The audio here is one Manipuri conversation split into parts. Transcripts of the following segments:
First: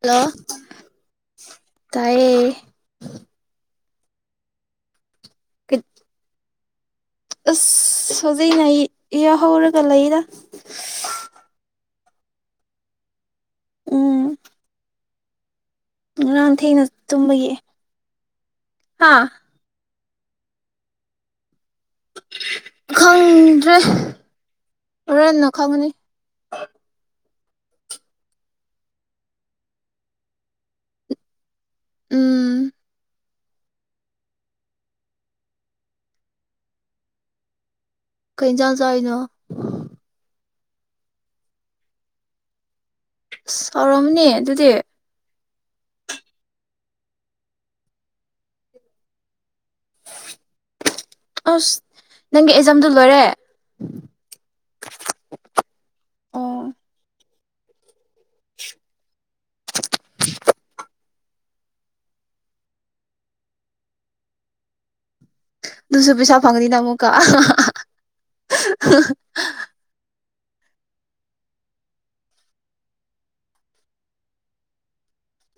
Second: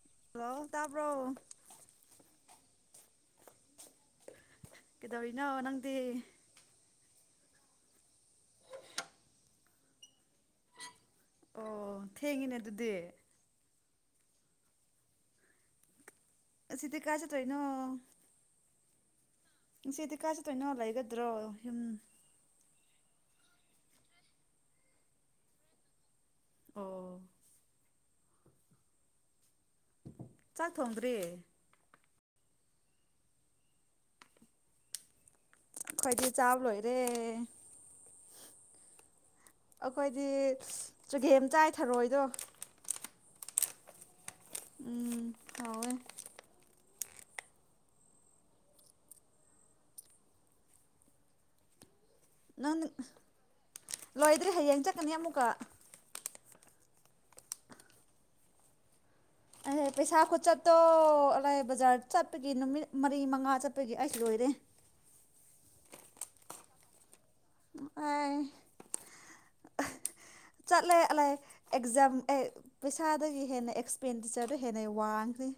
ꯍꯜꯂꯣ ꯇꯥꯏꯌꯦ ꯀꯦꯗꯕꯅ ꯅꯪꯗꯤ ꯑꯁ ꯍꯧꯖꯤꯩꯅ ꯏ ꯍꯧꯔꯒ ꯂꯩꯗ ꯑꯣ ꯊꯦꯡꯉꯤꯅꯦ ꯑꯗꯨꯗꯤ ꯎꯝ ꯉꯔꯥꯟ ꯊꯦꯡꯅ ꯉꯁꯤꯗꯤ ꯀꯥꯏ ꯇꯨꯝꯕꯒꯤ ꯆꯠꯇꯣꯏꯅꯣ ꯍꯥꯥ ꯏ ꯁꯤꯗꯤ ꯀꯥꯥꯁꯦ ꯇꯣꯏꯅ ꯂꯩꯒꯗ꯭ꯔꯣꯨꯝ ꯈꯪꯗ꯭ꯔꯦ ꯔꯔꯟꯅ ꯈꯪꯉꯅꯤ [unintelligible] ꯆꯥꯛ ꯊꯣꯡꯗ꯭ꯔꯤ ꯎꯝ ꯑꯩꯣꯏꯗꯤ ꯆꯥꯕ ꯂꯣꯏꯔꯦ ꯀꯩ ꯆꯥꯟ ꯆ ꯑꯩꯅꯣ ꯆꯨꯒꯦꯝ ꯆꯥꯏꯊꯔꯣꯏꯗꯣ ꯁꯔꯝꯅꯤꯠ ꯑꯗꯨꯗꯤ ꯑ ꯑ ꯅꯪ ꯂꯣꯏꯗ꯭ꯔꯦ ꯍꯌꯦꯡ ꯆꯠꯀꯅꯤ ꯑꯃꯨꯛꯀ ꯑꯣ ꯈꯤꯎ [inaudible] ꯑꯗꯦ ꯄꯩꯤꯁꯥ ꯀꯨꯆꯠꯇꯣ ꯆꯂꯥꯏ ꯕꯖꯥꯔ ꯆꯠꯄꯒꯤ ꯅꯨꯃꯤꯠ ꯃꯔꯤ ꯃꯉꯥ ꯆꯠꯄꯒꯤ ꯑꯩꯁꯨ ꯂꯣꯏꯔꯦ ꯑꯗꯨꯗꯨꯁꯨꯔ ꯄꯩꯁꯥ ꯐꯪꯅꯤꯅ ꯑꯃꯨ ꯑꯥꯑꯥ ꯍꯥ ꯍꯥ ꯑꯥꯏ ꯍꯥ ꯍꯥ [inaudible] ꯆꯠꯂꯦꯠꯂ ꯑꯦꯛꯖꯥꯝ ꯑꯦ ꯄꯩꯁꯥꯗꯒꯤ ꯍꯦꯟꯅ ꯑꯦꯛꯁꯄꯦꯟꯗꯤꯆꯔꯗ ꯍꯦꯟꯅ ꯋꯥꯡꯈꯅꯤ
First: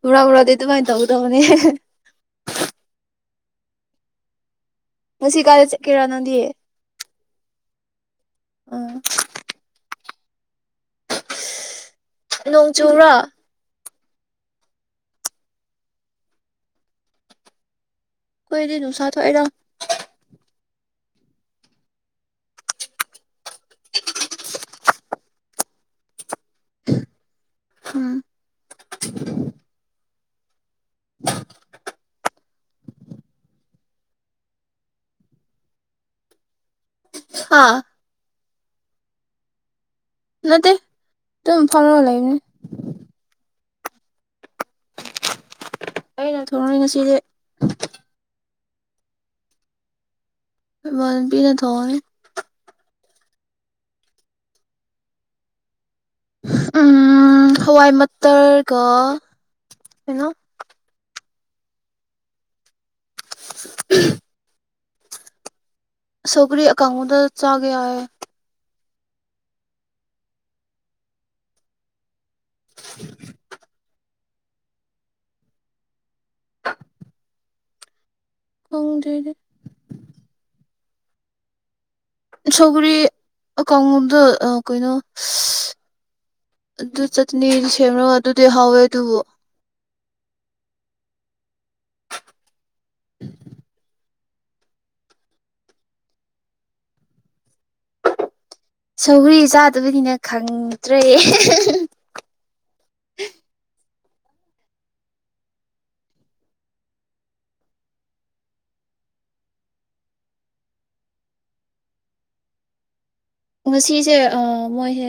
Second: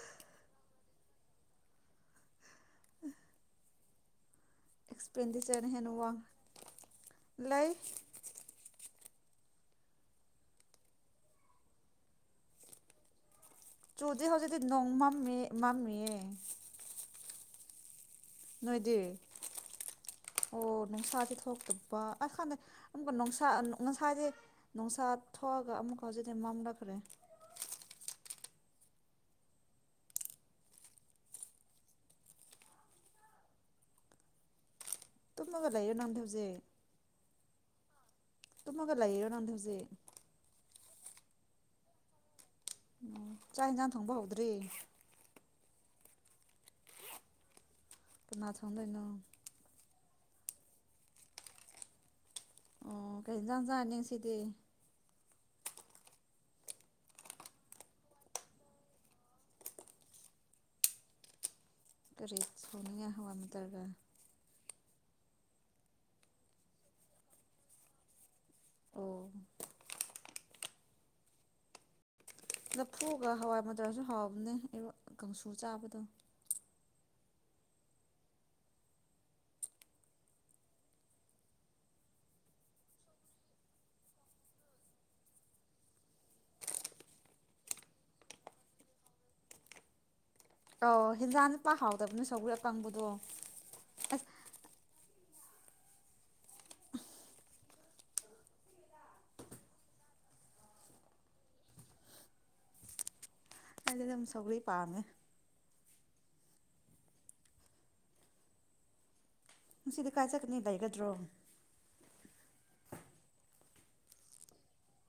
ꯄꯨꯔꯥ ꯄꯨꯥꯗꯤ ꯑꯗꯨꯃꯥꯏꯅ ꯇꯧꯕ ꯇꯃꯅꯦ ꯉꯁꯤ ꯀꯥꯗ ꯑꯦꯛꯁꯄꯦꯟꯗꯤꯆꯔꯅ ꯍꯦꯟꯅ ꯋꯥꯡꯈ꯭ꯔꯦ ꯀꯔꯥꯅꯗꯤꯌꯦ ꯂꯩ ꯑ ꯅꯣꯡ ꯆꯨꯔꯥ ꯆꯨꯗꯤ ꯍꯧꯖꯤꯛꯇꯤ ꯅꯣꯡ ꯃꯝꯃꯤ ꯃꯝꯃꯤꯌꯦ ꯅꯣꯏꯗꯤ ꯀꯣꯏꯗꯤꯗꯨꯅꯨꯡꯁꯥ ꯊꯏꯗꯥ ꯑꯣ ꯅꯨꯡꯁꯥꯥꯁ ꯊꯣꯛꯇꯕ ꯑꯁ ꯈꯥꯟꯗꯩ ꯑꯃꯨꯛꯀ ꯅꯨꯡꯁꯥ ꯉꯁꯥꯏꯗꯤ ꯅꯨꯡꯁꯥ ꯊꯣꯛꯑꯒ ꯑꯃꯨꯛꯀ ꯍꯧꯖꯤꯛꯇꯤ ꯃꯝꯅꯈ꯭ꯔꯦ ꯎꯝ ꯇꯨꯝꯃꯒ ꯂꯩꯣ ꯅꯪꯗ ꯍꯧꯖꯤꯛ ꯑ ꯇꯨꯡꯃꯒ ꯂꯩꯌꯦꯔꯅꯥꯗꯁꯦ ꯅꯗ ꯇ ꯐꯜꯕ ꯂꯅꯦ ꯎ ꯆꯥꯛ ꯏꯟꯁꯥꯡ ꯊꯪꯕ ꯍꯧꯗ꯭ꯔꯔꯤ ꯑꯩꯅ ꯊꯂꯛꯏ ꯉꯁꯤꯁꯦ ꯅꯥ ꯊꯣꯡ ꯂꯩꯣꯏꯅꯣ ꯃꯕꯤꯅ ꯊꯣꯦ ꯑꯣ ꯀꯩꯟꯖꯥꯟꯖꯥꯅꯤꯡ ꯁꯤꯗꯤ ꯎꯝ ꯍꯋꯥꯏ ꯃꯇꯇꯔꯒ ꯀꯩꯅꯣ ꯔꯤꯦ ꯁꯣꯅꯤꯌꯥ ꯍꯋꯥ ꯑꯃ ꯇꯔꯒ ꯁꯧꯒꯔꯤ ꯑꯀꯥꯥꯎꯗ ꯆꯥꯒ ꯍꯥꯏ ꯑꯣ ꯅ ꯐꯨꯒ ꯍꯋꯥꯏ ꯃꯖꯁꯨ ꯍꯋꯥ ꯑꯗꯨꯅ ꯑꯩ ꯀꯥꯡꯁꯨ ꯆꯥꯕꯗꯣ ꯋꯥ ꯀꯣꯡ꯭ꯔꯦꯔꯤ ꯁꯧꯒꯔꯤ ꯀꯥꯡꯣꯗ ꯀꯩꯅꯣ ꯑꯗꯨ ꯆꯠꯅꯤ ꯁꯦꯝꯔꯒ ꯑꯗꯨꯗꯤ ꯍꯥꯎꯋꯦ ꯑꯗꯨꯕꯨ ꯑ ꯍꯦꯟꯖꯥꯡ ꯅꯨꯄꯥ ꯍꯥꯎꯗꯕꯅ ꯁꯒꯨꯔꯤ ꯑꯀꯪꯕꯗꯣ ꯑꯁ ꯁꯧꯔꯤ ꯆꯥꯗꯕꯅꯤꯅ ꯈꯪꯗ꯭ꯔꯦ ꯑ ꯑꯗꯨꯝ ꯁꯂꯤ ꯄꯉ ꯁꯤꯗꯤ ꯀꯥꯏ ꯆꯠꯀꯅꯤ ꯂꯩꯒꯗ꯭ꯔꯣ ꯉꯁꯤꯁꯦ ꯃꯣꯏꯁꯦ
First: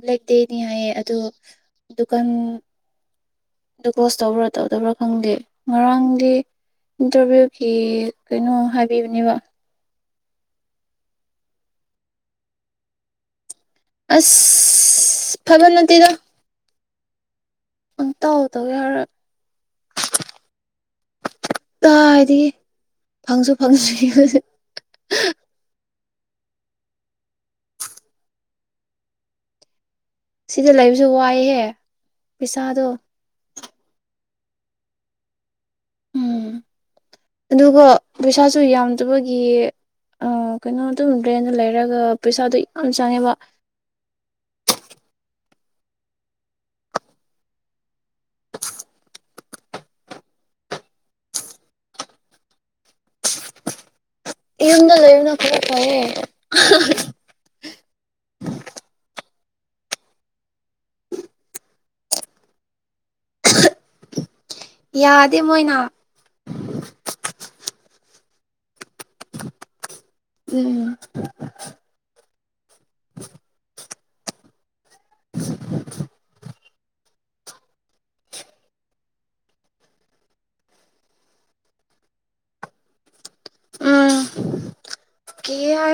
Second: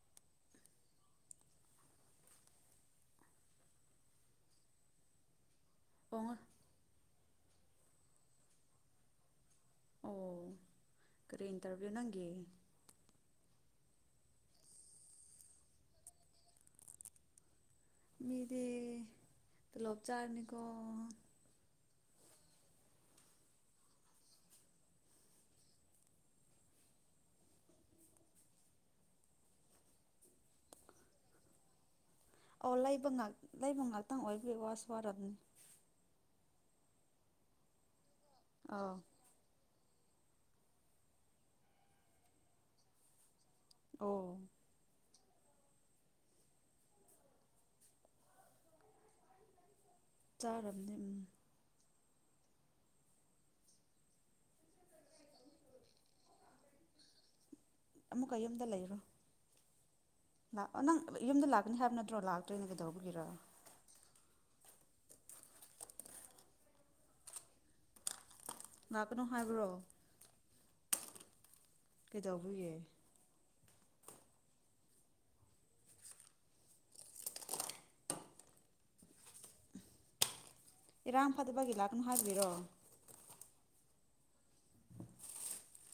ꯕ꯭ꯂꯦꯛ ꯗꯦꯅꯤ ꯍꯥꯏꯌꯦ ꯑꯗꯨꯗ ꯗꯨꯀꯥꯟ ꯀ꯭ꯂꯣꯖ ꯇꯧꯕ꯭ꯔꯥ ꯇꯧꯗꯕ꯭ꯔꯥ ꯈꯪꯗꯦ ꯑꯣ ꯉꯔꯥꯡꯗꯤ ꯏꯟꯇꯔꯚꯤꯌꯨꯒꯤ ꯀꯩꯅꯣ ꯍꯥꯏꯕꯤꯕꯅꯦꯕ ꯑꯣ ꯀꯔꯤ ꯏꯟꯇꯔꯚꯤꯌꯨ ꯅꯪꯒꯦ ꯑꯁ ꯐꯕ ꯅꯠꯇꯤꯗꯣ ꯃꯤꯗꯤ ꯇꯧꯋꯦ ꯍꯥꯏꯔ ꯂꯣꯞ ꯆꯥꯔꯅꯤꯀꯣ ꯀ ꯍꯥꯏꯗꯤ ꯐꯪꯁꯨ ꯐꯪꯁꯤ ꯁꯤꯗ ꯂꯩꯕꯁꯨ ꯋꯥꯏꯍꯦ ꯄꯩꯁꯥꯗꯣ ꯑꯣꯂꯥꯏꯕꯉꯥ ꯂꯩꯕ ꯉꯥꯛꯇꯪ ꯑꯣꯏꯕꯒꯤ ꯋꯥꯁ ꯋꯥꯔꯕꯅꯤ ꯎꯝ ꯑꯗꯨꯒ ꯄꯩꯁꯥꯁꯨ ꯑꯥ ꯌꯥꯝꯗꯕꯒꯤ ꯑ ꯀꯩꯅꯣ ꯑꯗꯨꯝ ꯂꯦꯟꯗ ꯂꯩꯔꯒ ꯄꯩꯁꯥꯗꯣ ꯌꯥꯝ ꯆꯪꯉꯦꯕ ꯑꯣ ꯆꯥꯔꯕꯅꯤ ꯏꯟꯗ ꯂꯩꯨꯅ ꯈꯔ ꯀꯔ ꯑꯃꯨꯛꯀ ꯌꯨꯝꯗ ꯂꯩꯔꯣ ꯂꯥꯛꯑꯣ ꯅꯪ ꯌꯨꯝꯗ ꯂꯥꯛꯀꯅꯤ ꯍꯥꯏꯕ ꯅꯠꯇ꯭ꯔꯣ ꯂꯥꯛꯇꯣꯏꯅ ꯀꯩꯗꯧꯕꯒꯤꯔ ꯌꯥꯗꯦ ꯃꯣꯏꯅ ꯉꯍꯥꯛꯅꯣ ꯍꯥꯏꯕ꯭ꯔꯣ ꯎꯝ ꯀꯗꯧꯕꯌꯦ [unintelligible] ꯏꯔꯥꯝ ꯐꯠꯇꯕꯒꯤ ꯂꯥꯛꯅꯨ ꯍꯥꯏꯕꯤꯔꯣ ꯎꯝ ꯀ ꯌꯥ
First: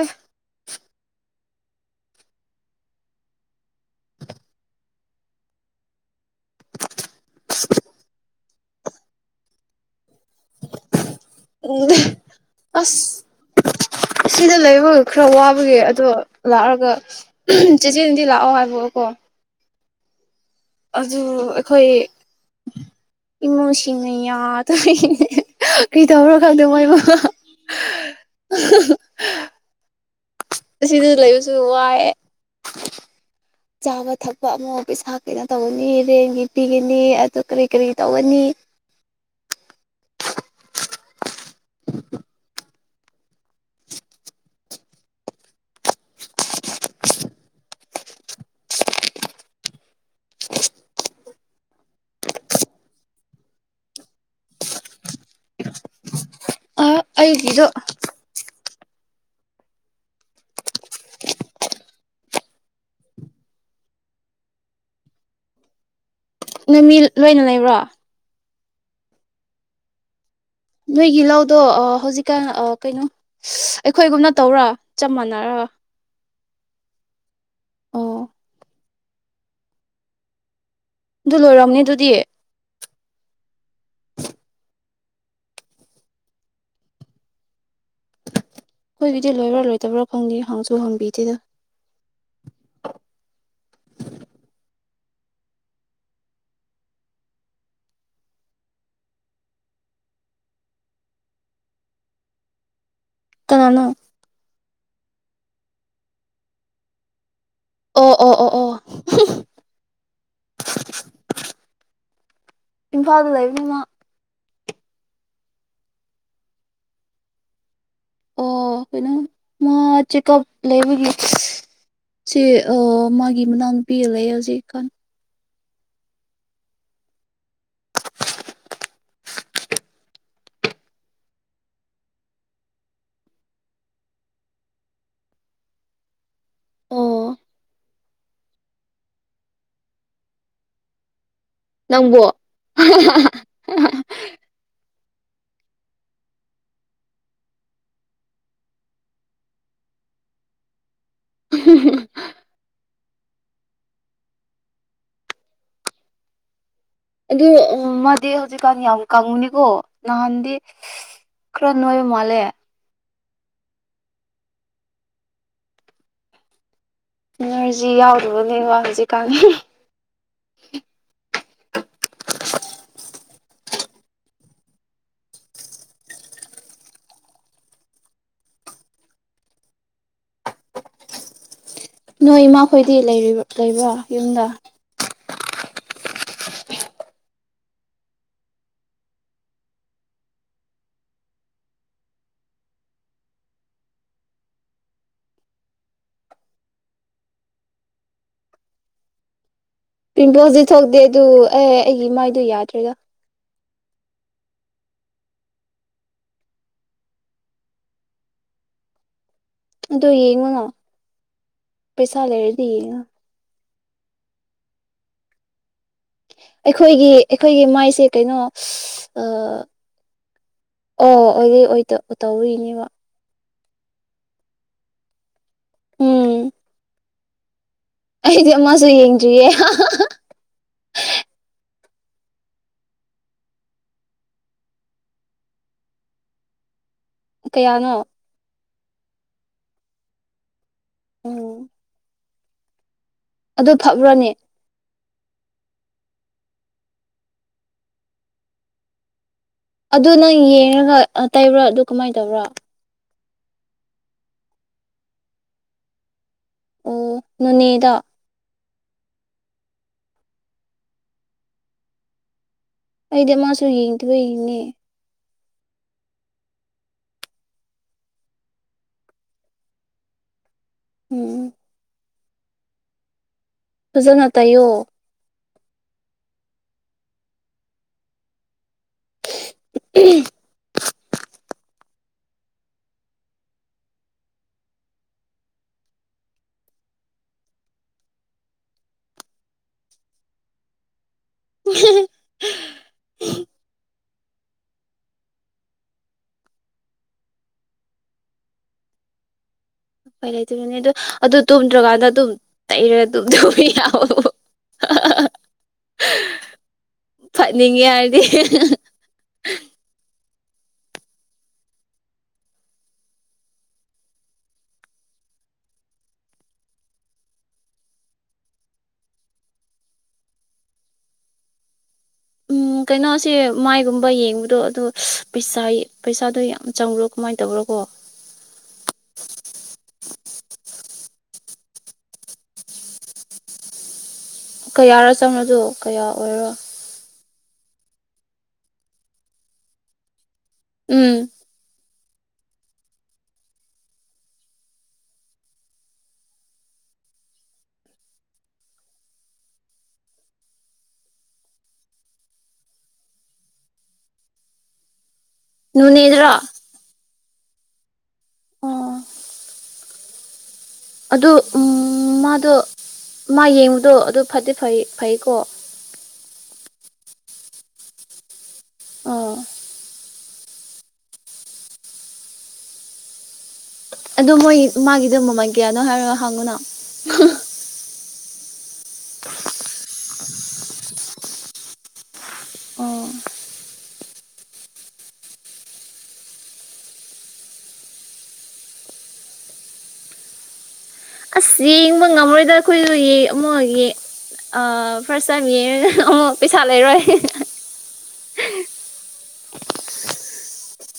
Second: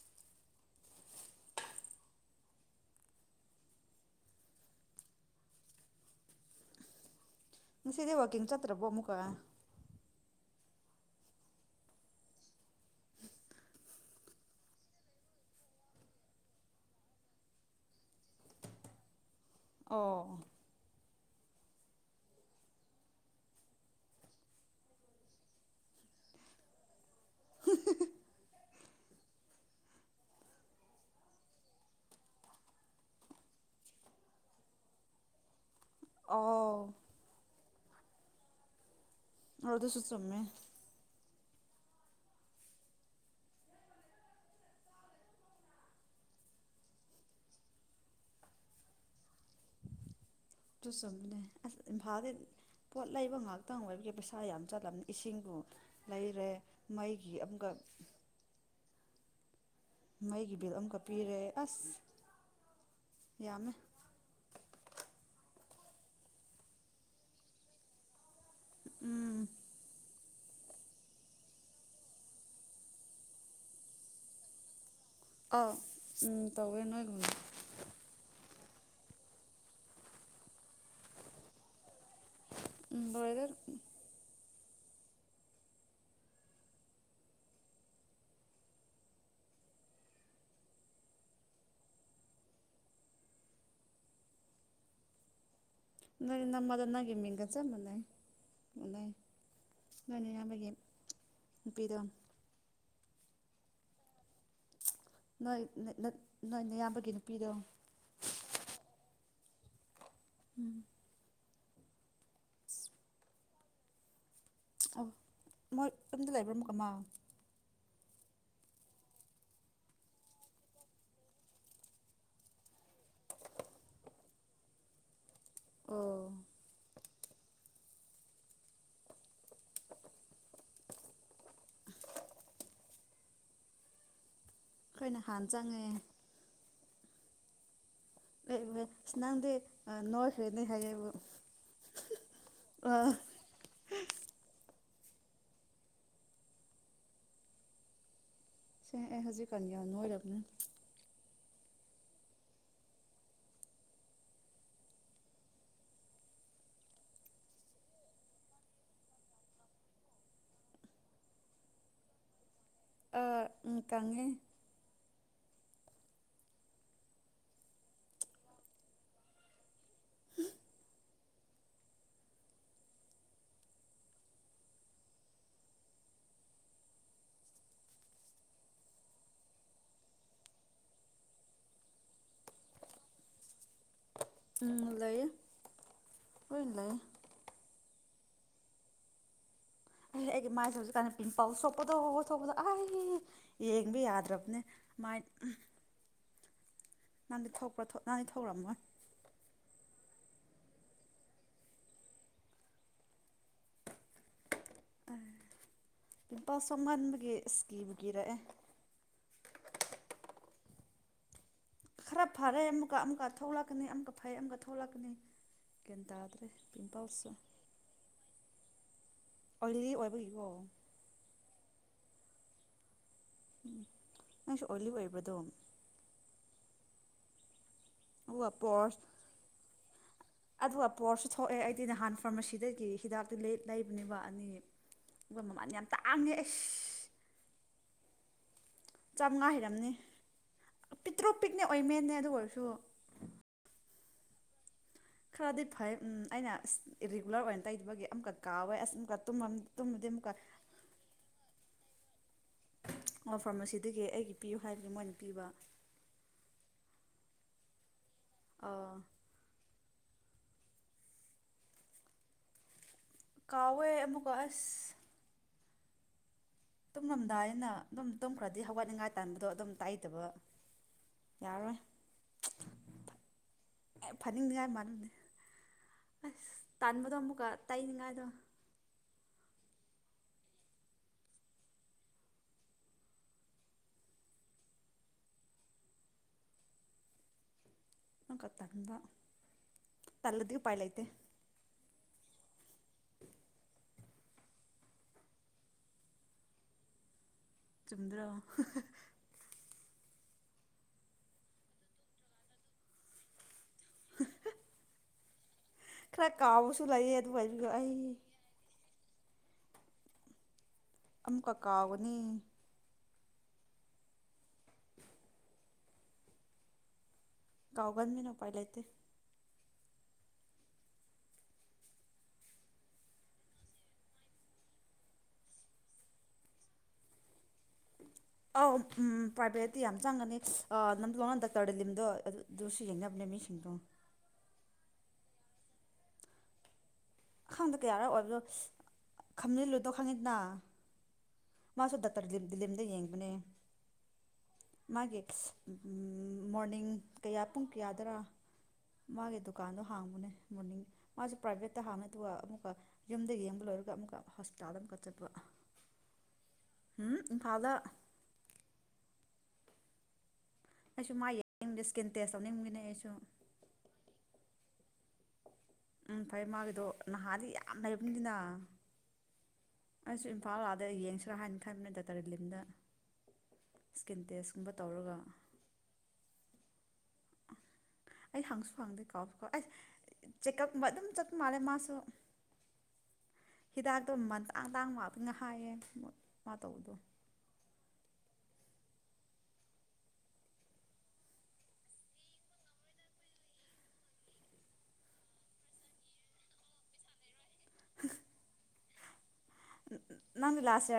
ꯉꯁꯤꯗꯤ ꯋꯥꯀꯤꯡ ꯆꯠꯇ꯭ꯔꯕꯣ ꯑꯃꯨꯛꯀ ꯎ ꯑꯁ ꯁꯤꯗ ꯂꯩꯕ ꯈꯔ ꯋꯥꯕꯒꯤ ꯑꯗꯣ ꯂꯥꯛꯑꯒ ꯆꯦꯆꯦꯗꯤ ꯂꯥꯛꯑꯣ ꯍꯥꯏꯕꯑꯣꯀꯣ ꯑꯣ ꯑꯗꯨ ꯑꯩꯈꯣꯏ ꯏꯃꯨꯡꯁꯤꯡꯅ ꯌꯥꯗ ꯀꯩꯗꯧꯔꯣ ꯈꯪꯗꯦ ꯃꯣꯏ ꯃꯕꯥ ꯑꯁꯤꯗ ꯂꯩꯕꯁꯨ ꯋꯥꯏꯑꯦ ꯆꯥꯕ ꯊꯛꯄ ꯑꯃ ꯄꯩ ꯏꯁꯥ ꯀꯩꯅꯣ ꯇꯧꯕ ꯔꯦꯟꯒꯤ ꯑꯧ ꯄꯤꯒꯅꯤ ꯑꯗꯨ ꯀꯔꯤ ꯀꯔꯤ ꯇꯧꯒꯅꯤ ꯑꯗꯁꯨ ꯆꯃꯦ ꯑꯗꯨ ꯆꯨꯝꯕꯅꯦ ꯑꯁ ꯏꯝꯐꯥꯜꯗꯤ ꯄꯣꯠ ꯂꯩꯕ ꯉꯥꯛꯇꯪ ꯑꯣꯏꯕꯒꯤ ꯄꯩꯁꯥ ꯌꯥꯝ ꯆꯠꯂꯝꯕꯅꯤ ꯏꯁꯤꯡꯕꯨ ꯂꯩꯔꯦ ꯃꯩꯒꯤ ꯑꯩꯒꯤꯗꯣ ꯑꯃꯨꯛꯀ ꯃꯩꯒꯤ ꯕꯤꯜ ꯑꯃꯈꯛ ꯄꯤꯔꯦ ꯑꯁ ꯌꯥꯝꯃꯦ ꯅꯃꯤ ꯂꯣꯏꯅ ꯂꯩꯕ꯭ꯔꯣ ꯎꯝ ꯅꯣꯏꯒꯤ ꯂꯧꯗꯣ ꯍꯧꯖꯤꯛꯀꯥꯟ ꯀꯩꯅꯣ ꯑꯩꯈꯣꯏꯒꯨꯝꯅ ꯇꯧꯔꯥ ꯆꯞ ꯃꯥꯟꯅꯔꯒ ꯑꯥꯎ ꯎꯝ ꯇꯧꯦ ꯅꯣꯏꯒꯨꯅ ꯑꯣ ꯑꯗꯨ ꯂꯣꯏꯔꯝꯅꯤ ꯑꯗꯨꯗꯤ ꯎꯝ ꯂꯣꯏꯔꯦ ꯑꯩꯈꯣꯏꯒꯤꯗꯤ ꯂꯣꯏꯕ꯭ꯔꯥ ꯂꯣꯏꯗꯕ꯭ꯔꯥ ꯈꯪꯗꯦ ꯍꯪꯁꯨ ꯍꯪꯕꯤꯗꯦꯗ ꯅꯪ ꯅꯃꯗꯣ ꯅꯪꯒꯤ ꯃꯤꯡꯒꯠ ꯆꯝꯕꯅ ꯅꯪꯅꯦ ꯅꯃꯒꯤ ꯅꯨꯄꯤꯔꯣ ꯀꯅꯥꯅꯣ ꯅꯣꯏ ꯅꯣꯏ ꯅꯌꯥꯝꯕꯒꯤ ꯅꯨꯄꯤꯗꯣ ꯑꯣ ꯑꯣ ꯑꯣ ꯑꯣ ꯎꯝ ꯏꯝꯐꯥꯜꯗ ꯂꯩꯅꯃ ꯑ ꯃꯣꯏ ꯌꯝꯗ ꯂꯩꯕ꯭ꯔꯣꯝ ꯀꯃ ꯑꯣ ꯀꯣꯏꯩꯅꯣ ꯃꯥ ꯆꯦꯛꯑꯞ ꯂꯩꯕꯒꯤ ꯁꯦ ꯃꯥꯒꯤ ꯃꯅꯥ ꯄꯤꯔ ꯂꯩ ꯍꯧꯖꯤꯛ ꯀꯥꯟ ꯑꯣ ꯑꯩꯈꯣꯏꯅ ꯍꯥꯟ ꯆꯪꯉꯦ ꯑꯣ ꯅꯪꯗꯤ ꯅꯣ ꯍꯅꯤ ꯍꯥꯏꯦꯕꯨ ꯅꯪꯕꯨꯣ ꯑꯦꯍꯖꯤ ꯀꯅꯤꯅ ꯑꯣꯏ ꯂꯅꯦ ꯑꯗꯨ ꯃꯥꯗꯤ ꯍꯧꯖꯤꯛꯀꯥꯟ ꯌꯥꯝ ꯀꯪꯉꯨꯅꯤꯀꯣ ꯅꯍꯥꯟꯗꯤ ꯈꯔ ꯅꯣꯏꯕ ꯃꯥꯜꯂꯦ ꯇꯪꯉꯤ ꯏꯅꯔꯖꯤ ꯌꯥꯎꯗꯕꯅꯦ ꯋꯥ ꯍꯧꯖꯤꯛ ꯀꯥꯟꯅ ꯅꯣꯏ ꯏꯃꯥꯈꯣꯏꯗꯤ ꯂꯩꯕ꯭ꯔꯥ ꯌꯨꯝꯗ ꯎ ꯂꯩ ꯍꯣꯏ ꯂꯩ ꯑꯦ ꯑꯩꯒꯤ ꯃꯥꯏꯁꯦ ꯍꯧꯖꯤꯛꯀꯥꯟꯗ ꯄꯤꯝꯄꯜꯁ ꯁꯣꯛꯄꯗꯣ ꯁꯄꯗꯣ ꯑꯩ ꯌꯦꯡꯕ ꯌꯥꯗ꯭ꯔꯕꯅꯦ ꯃꯥꯏ ꯅꯪꯗꯤ ꯊꯣꯛꯄ꯭ꯔꯥ ꯅꯪꯗꯤ ꯊꯣꯛꯔꯛꯑꯝꯒꯣꯏ ꯄꯤꯝꯄꯜꯁꯗꯤ ꯊꯣꯛꯇꯦ ꯑꯗꯨ ꯑꯦ ꯑꯩꯒꯤ ꯏꯃꯥꯏꯗꯨꯣ ꯌꯥꯗ꯭ꯔꯦꯒ ꯄꯤꯝꯄꯜ ꯁꯣ ꯉꯟꯕꯒꯤ ꯏꯁꯀꯤꯕꯨ ꯀꯤꯔꯛꯑꯦ ꯑꯗꯨꯣ ꯌꯦꯡꯉꯨꯅꯣ ꯈꯔ ꯐꯔꯦ ꯑꯃꯨꯛꯀ ꯑꯃꯨꯛꯀ ꯊꯣꯛꯂꯛ ꯊꯣꯛꯛꯅꯤ ꯑꯃ ꯐꯩ ꯑꯃꯒ ꯊꯣꯛꯂꯛꯀꯅꯤ ꯒ꯭ꯌꯥꯟ ꯇꯥꯗ꯭ꯔꯦ ꯑꯩꯈꯣꯏꯒꯤ ꯄꯤꯝꯄꯜꯁꯁꯨ ꯑꯩꯈꯣꯏꯒꯤ ꯃꯥꯏꯁꯦ ꯀꯩꯅꯣ ꯑꯣ ꯑꯣꯏꯂꯤ ꯑꯣꯏꯕꯒꯤꯕꯣ ꯑꯣꯏꯂꯤ ꯑꯣꯏꯗ ꯇꯧꯔꯤꯅꯦꯕ ꯎ ꯅꯪꯁꯨ ꯑꯣꯏꯂꯤ ꯑꯣꯏꯕꯗꯣ ꯎꯝ ꯑꯗꯨꯒ ꯑꯩꯗꯤ ꯑꯃꯁꯨ ꯄꯣꯔꯁ ꯌꯦꯨꯌꯦ ꯑꯗꯨꯒ ꯄꯣꯔꯁꯨ ꯊꯣꯛꯑꯦ ꯑꯩꯗꯤ ꯅꯍꯥꯟ ꯐꯥꯔꯃꯥꯁꯤꯗꯒꯤ ꯍꯤꯗꯥꯛꯇꯤ ꯂꯩꯕꯅꯦꯕ ꯑꯅꯤ ꯑꯩꯣꯏ ꯃꯃꯥꯟ ꯌꯥꯝ ꯇꯥꯡꯉꯦ ꯑꯩꯁ ꯀꯌꯥꯅꯣ ꯉꯥꯏ ꯍꯔꯝꯅꯤ ꯄꯤꯇꯔꯣ ꯎꯝ ꯄꯤꯅꯦ ꯑꯣꯏꯍꯤꯃꯦꯦ ꯑꯗꯨ ꯑꯣꯏꯣꯦ ꯁ ꯑꯗꯨ ꯐꯛꯎ꯭ꯔꯣꯅꯦ ꯈꯔꯗꯤ ꯐꯩ ꯎꯝ ꯑꯩꯅ ꯑ ꯔꯤꯒꯨꯂꯔ ꯑꯣꯏꯅ ꯇꯩꯗꯕꯒꯤ ꯑꯃꯨꯛꯀ ꯀꯥꯎꯋꯦ ꯑꯁꯀ ꯑꯗꯨ ꯅꯪ ꯌꯦꯡꯉꯒ ꯇꯩꯕ꯭ꯔꯥ ꯑꯗꯨ ꯀꯃꯥꯏꯅ ꯇꯧꯕꯔꯣ ꯐꯥꯔꯃꯥꯁꯤꯗꯒꯤ ꯑꯩꯒꯤ ꯄꯤꯌꯨ ꯍꯥꯏꯕꯒꯤ ꯃꯣꯏꯅ ꯄꯤꯕ ꯑꯣ ꯨꯅꯩꯗ ꯑ ꯑꯩꯗꯤ ꯃꯥꯁꯨ ꯀꯥꯎꯋꯦ ꯌꯦꯡꯗꯕ ꯑꯃꯨꯛꯀ ꯌꯦꯡꯅꯦ ꯇꯨꯝꯔꯝꯗꯥꯏ ꯑꯩꯅ ꯑꯗꯨꯝ ꯇꯨꯝꯈ꯭ꯔꯗꯤ ꯍꯋꯥꯠꯅꯤꯡꯉꯥꯏ ꯇꯥꯟꯕꯗꯣ ꯑꯗꯨꯝ ꯇꯥꯏꯇꯕ ꯎꯝ ꯐꯖꯅ ꯇꯥꯏꯌꯣ ꯐꯅꯤꯡꯅꯤꯉꯥꯏ ꯃꯥꯟꯕꯅꯦ ꯑꯁ ꯇꯥꯟꯕꯗꯣ ꯑꯃꯨꯛꯀ ꯇꯥꯛꯅꯤꯉꯥꯏꯗꯣ ꯎꯝ ꯅꯀ ꯊꯗ ꯇꯂꯗꯤ ꯄꯥꯏꯂ ꯏꯇꯦ ꯎ ꯎꯝ ꯆꯗ꯭ꯔꯥ ꯐꯣꯏ ꯂꯩꯇꯣꯏꯅꯅꯦ ꯑꯗꯨ ꯑꯗꯨ ꯇꯨꯝꯗ꯭ꯔꯀꯥꯟꯗ ꯑꯗꯨꯝ ꯇꯩꯔꯦ ꯑꯗꯨꯝꯕꯤ ꯌꯥꯑꯣꯣ ꯈꯔ ꯀꯥꯎꯕꯨ ꯁꯨ ꯂꯩꯥꯏ ꯑꯗꯨ ꯍꯥꯏꯔꯗꯤ [unintelligible] ꯑꯝꯀ ꯀꯎꯅꯤ ꯀꯥꯎꯒꯥꯟꯅ ꯃꯤ ꯅꯄꯥꯥꯏ ꯂꯇꯦ ꯎꯝ ꯀꯩꯅꯣꯁꯦ ꯃꯥꯏꯒꯨꯝꯕ ꯌꯦꯡꯕꯗꯣ ꯑꯗꯨꯗꯣ ꯄꯩꯁ ꯄꯩꯁꯥꯗꯣ ꯌꯥꯝ ꯆꯪꯕ꯭ꯔꯣ ꯀꯃꯥꯏꯅ ꯇꯧꯕꯔꯣ ꯀꯣ ꯑꯧ ꯄ꯭ꯔꯥꯏꯚꯦꯠꯇꯤ ꯌꯥꯝ ꯆꯪꯒꯅꯤ ꯅꯝꯗꯨꯅ ꯗꯥꯛꯇꯔꯗ ꯂꯤꯝꯗꯣ ꯑꯗꯨ ꯑꯗꯨꯁꯨ ꯌꯦꯡꯅꯕꯅꯦ ꯃꯤꯁꯤꯡꯗꯣ ꯀꯌꯥꯔꯣ ꯆꯪꯉꯣꯗꯣ ꯀꯌꯥ ꯑꯣꯏꯔꯣ ꯑꯈꯥꯡꯗ ꯀꯌꯥꯔ ꯑꯣꯏꯕꯗꯣ ꯈꯝꯖꯤꯜꯂꯨꯗꯣ ꯈꯪꯉꯤꯗꯅ ꯎꯝ ꯃꯥꯁꯨ ꯗꯥꯛꯇꯔꯂꯤꯝꯗ ꯌꯦꯡꯕꯅꯦ ꯃꯥꯒꯤ ꯃꯣꯔꯅꯤꯡ ꯀꯌꯥ ꯄꯨꯡ ꯀꯌꯥꯗꯔ ꯃꯥꯒꯤ ꯗꯨꯀꯥꯟꯗꯣ ꯍꯥꯡꯕꯅꯦ ꯃꯣꯔꯅꯤꯡ ꯃꯥꯁꯨ ꯄ꯭ꯔꯥꯏꯚꯦꯠꯇ ꯍꯥꯡꯉ ꯑꯗꯨꯒ ꯑꯃꯨꯛꯀ ꯌꯨꯝꯗ ꯌꯦꯡꯕ ꯂꯣꯏꯔꯒ ꯑꯃꯨꯛꯀ ꯍꯣꯁꯄꯤꯇꯥꯜꯗ ꯑꯃꯨꯛꯀ ꯆꯠꯄ ꯅꯅꯤꯗ꯭ꯔꯣ ꯎꯝ ꯐꯥꯗ ꯑꯣ ꯑꯩꯁꯨ ꯃꯥ ꯑꯗꯨ ꯎ ꯌꯦꯡꯅꯤꯡꯗꯦ ꯏꯁꯀꯤꯟ ꯇꯦꯁ ꯃꯥꯗꯣ ꯇꯧꯅꯤꯡꯕꯒꯤꯅꯦ ꯑꯩꯁꯨ ꯃꯥ ꯌꯦꯡꯕꯗꯣ ꯑꯗꯨ ꯐꯗꯤ ꯐꯩ ꯐꯩꯀꯣ ꯎꯝ ꯐꯩ ꯃꯥꯒꯤꯗꯣ ꯅꯍꯥꯗꯤ ꯌꯥꯝ ꯂꯩꯔꯕꯅꯤꯅ ꯑꯥ ꯑꯩꯁꯨ ꯏꯝꯐꯥꯜ ꯑꯥꯗ ꯌꯦꯡꯁꯤꯔꯥ ꯍꯥꯏꯅ ꯈꯟꯕꯅꯦ ꯗꯇꯔꯂꯤꯝꯗ ꯑꯗꯨ ꯃꯣꯏ ꯃꯥꯒꯤꯗꯣ ꯃꯃꯜ ꯀꯌꯥꯅꯣ ꯍꯥꯏꯔꯣ ꯍꯪꯉꯨꯅ ꯑ ꯑꯩ ꯍꯪꯁꯨ ꯍꯪꯗꯦ ꯀꯥꯎꯁꯨ ꯀꯥꯎ ꯑꯩꯁ ꯆꯦꯛꯀꯞ ꯑꯗꯨꯝ ꯆꯠꯄ ꯃꯥꯜꯂꯦ ꯃꯥꯁꯨ ꯑꯣ ꯍꯤꯗꯥꯛꯇꯣ ꯃꯟꯇꯥꯡ ꯇꯥꯡ ꯋꯥꯇ ꯉ ꯍꯥꯏꯌꯦ ꯃꯥ ꯇꯧꯕꯗꯣ ꯑꯁ ꯌꯦꯡꯕ ꯉꯝꯔꯣꯏꯗ ꯑꯩꯈꯣꯏꯁꯨ ꯑꯃꯨꯒꯤ ꯐꯥꯔꯁ ꯇꯥꯏꯝ ꯌꯦꯡꯉꯒ ꯑꯃꯨꯛ ꯄꯩꯁꯥ ꯂꯩꯔꯣꯏ [unintelligible] ꯅꯪꯗꯤ ꯂꯥꯁ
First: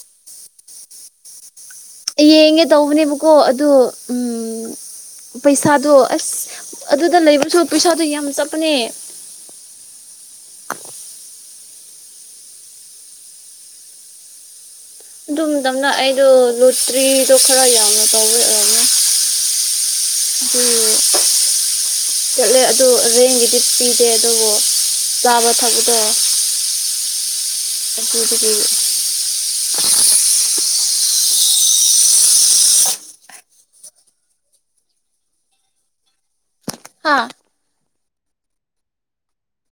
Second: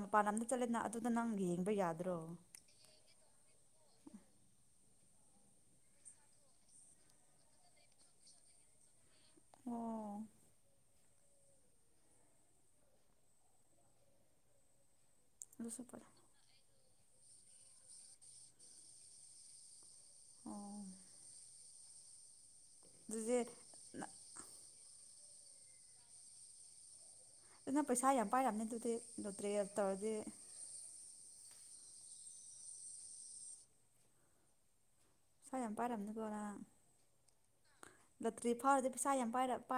ꯃꯄꯥꯟ ꯂꯝꯗ ꯆꯠꯂꯦꯗꯅ ꯑꯗꯨꯗ ꯅꯪꯒꯤ ꯌꯦꯡꯉꯦ ꯇꯧꯕꯅꯦꯕꯀꯣ ꯑꯗꯨ ꯎꯝ ꯄꯩꯁꯥꯗꯣ ꯑꯁ ꯑꯗꯨꯗ ꯂꯩꯕꯁꯨ ꯄꯩꯁꯥꯗꯣ ꯌꯥꯝ ꯆꯠꯄꯅꯦ ꯑꯣ ꯑꯗꯨꯝ ꯑꯗꯨꯁꯨ ꯅꯝꯅ ꯐꯔꯦ ꯑꯩ ꯂ ꯇ꯭ꯔꯤꯗꯣ ꯈꯔ ꯌꯥꯝꯅ ꯇꯋꯑꯅ ꯑꯗꯨ ꯑꯣ ꯆꯠꯂꯦ ꯑꯗꯨ ꯑꯗꯨꯗꯤ ꯔꯦꯡꯒꯤꯗꯤ ꯄꯤꯗꯦ ꯑꯗꯨꯕꯨ ꯌꯥꯕ ꯊꯕꯗꯣ ꯑꯗꯨꯪ ꯄꯩꯁꯥ ꯌꯥꯝ ꯄꯥꯏꯔꯅꯤ ꯑꯗꯨꯗꯤ ꯀ ꯅꯩꯅꯣꯇ꯭ꯔꯦ ꯄꯠꯇꯥꯎꯗꯤ ꯁꯂꯌꯥꯝꯄꯥꯥꯔꯝꯅꯤ ꯄꯔꯦ ꯑ ꯂꯇ꯭ꯔꯤ ꯐꯥꯔꯗꯤ ꯄꯁꯥ ꯄꯥꯏꯔ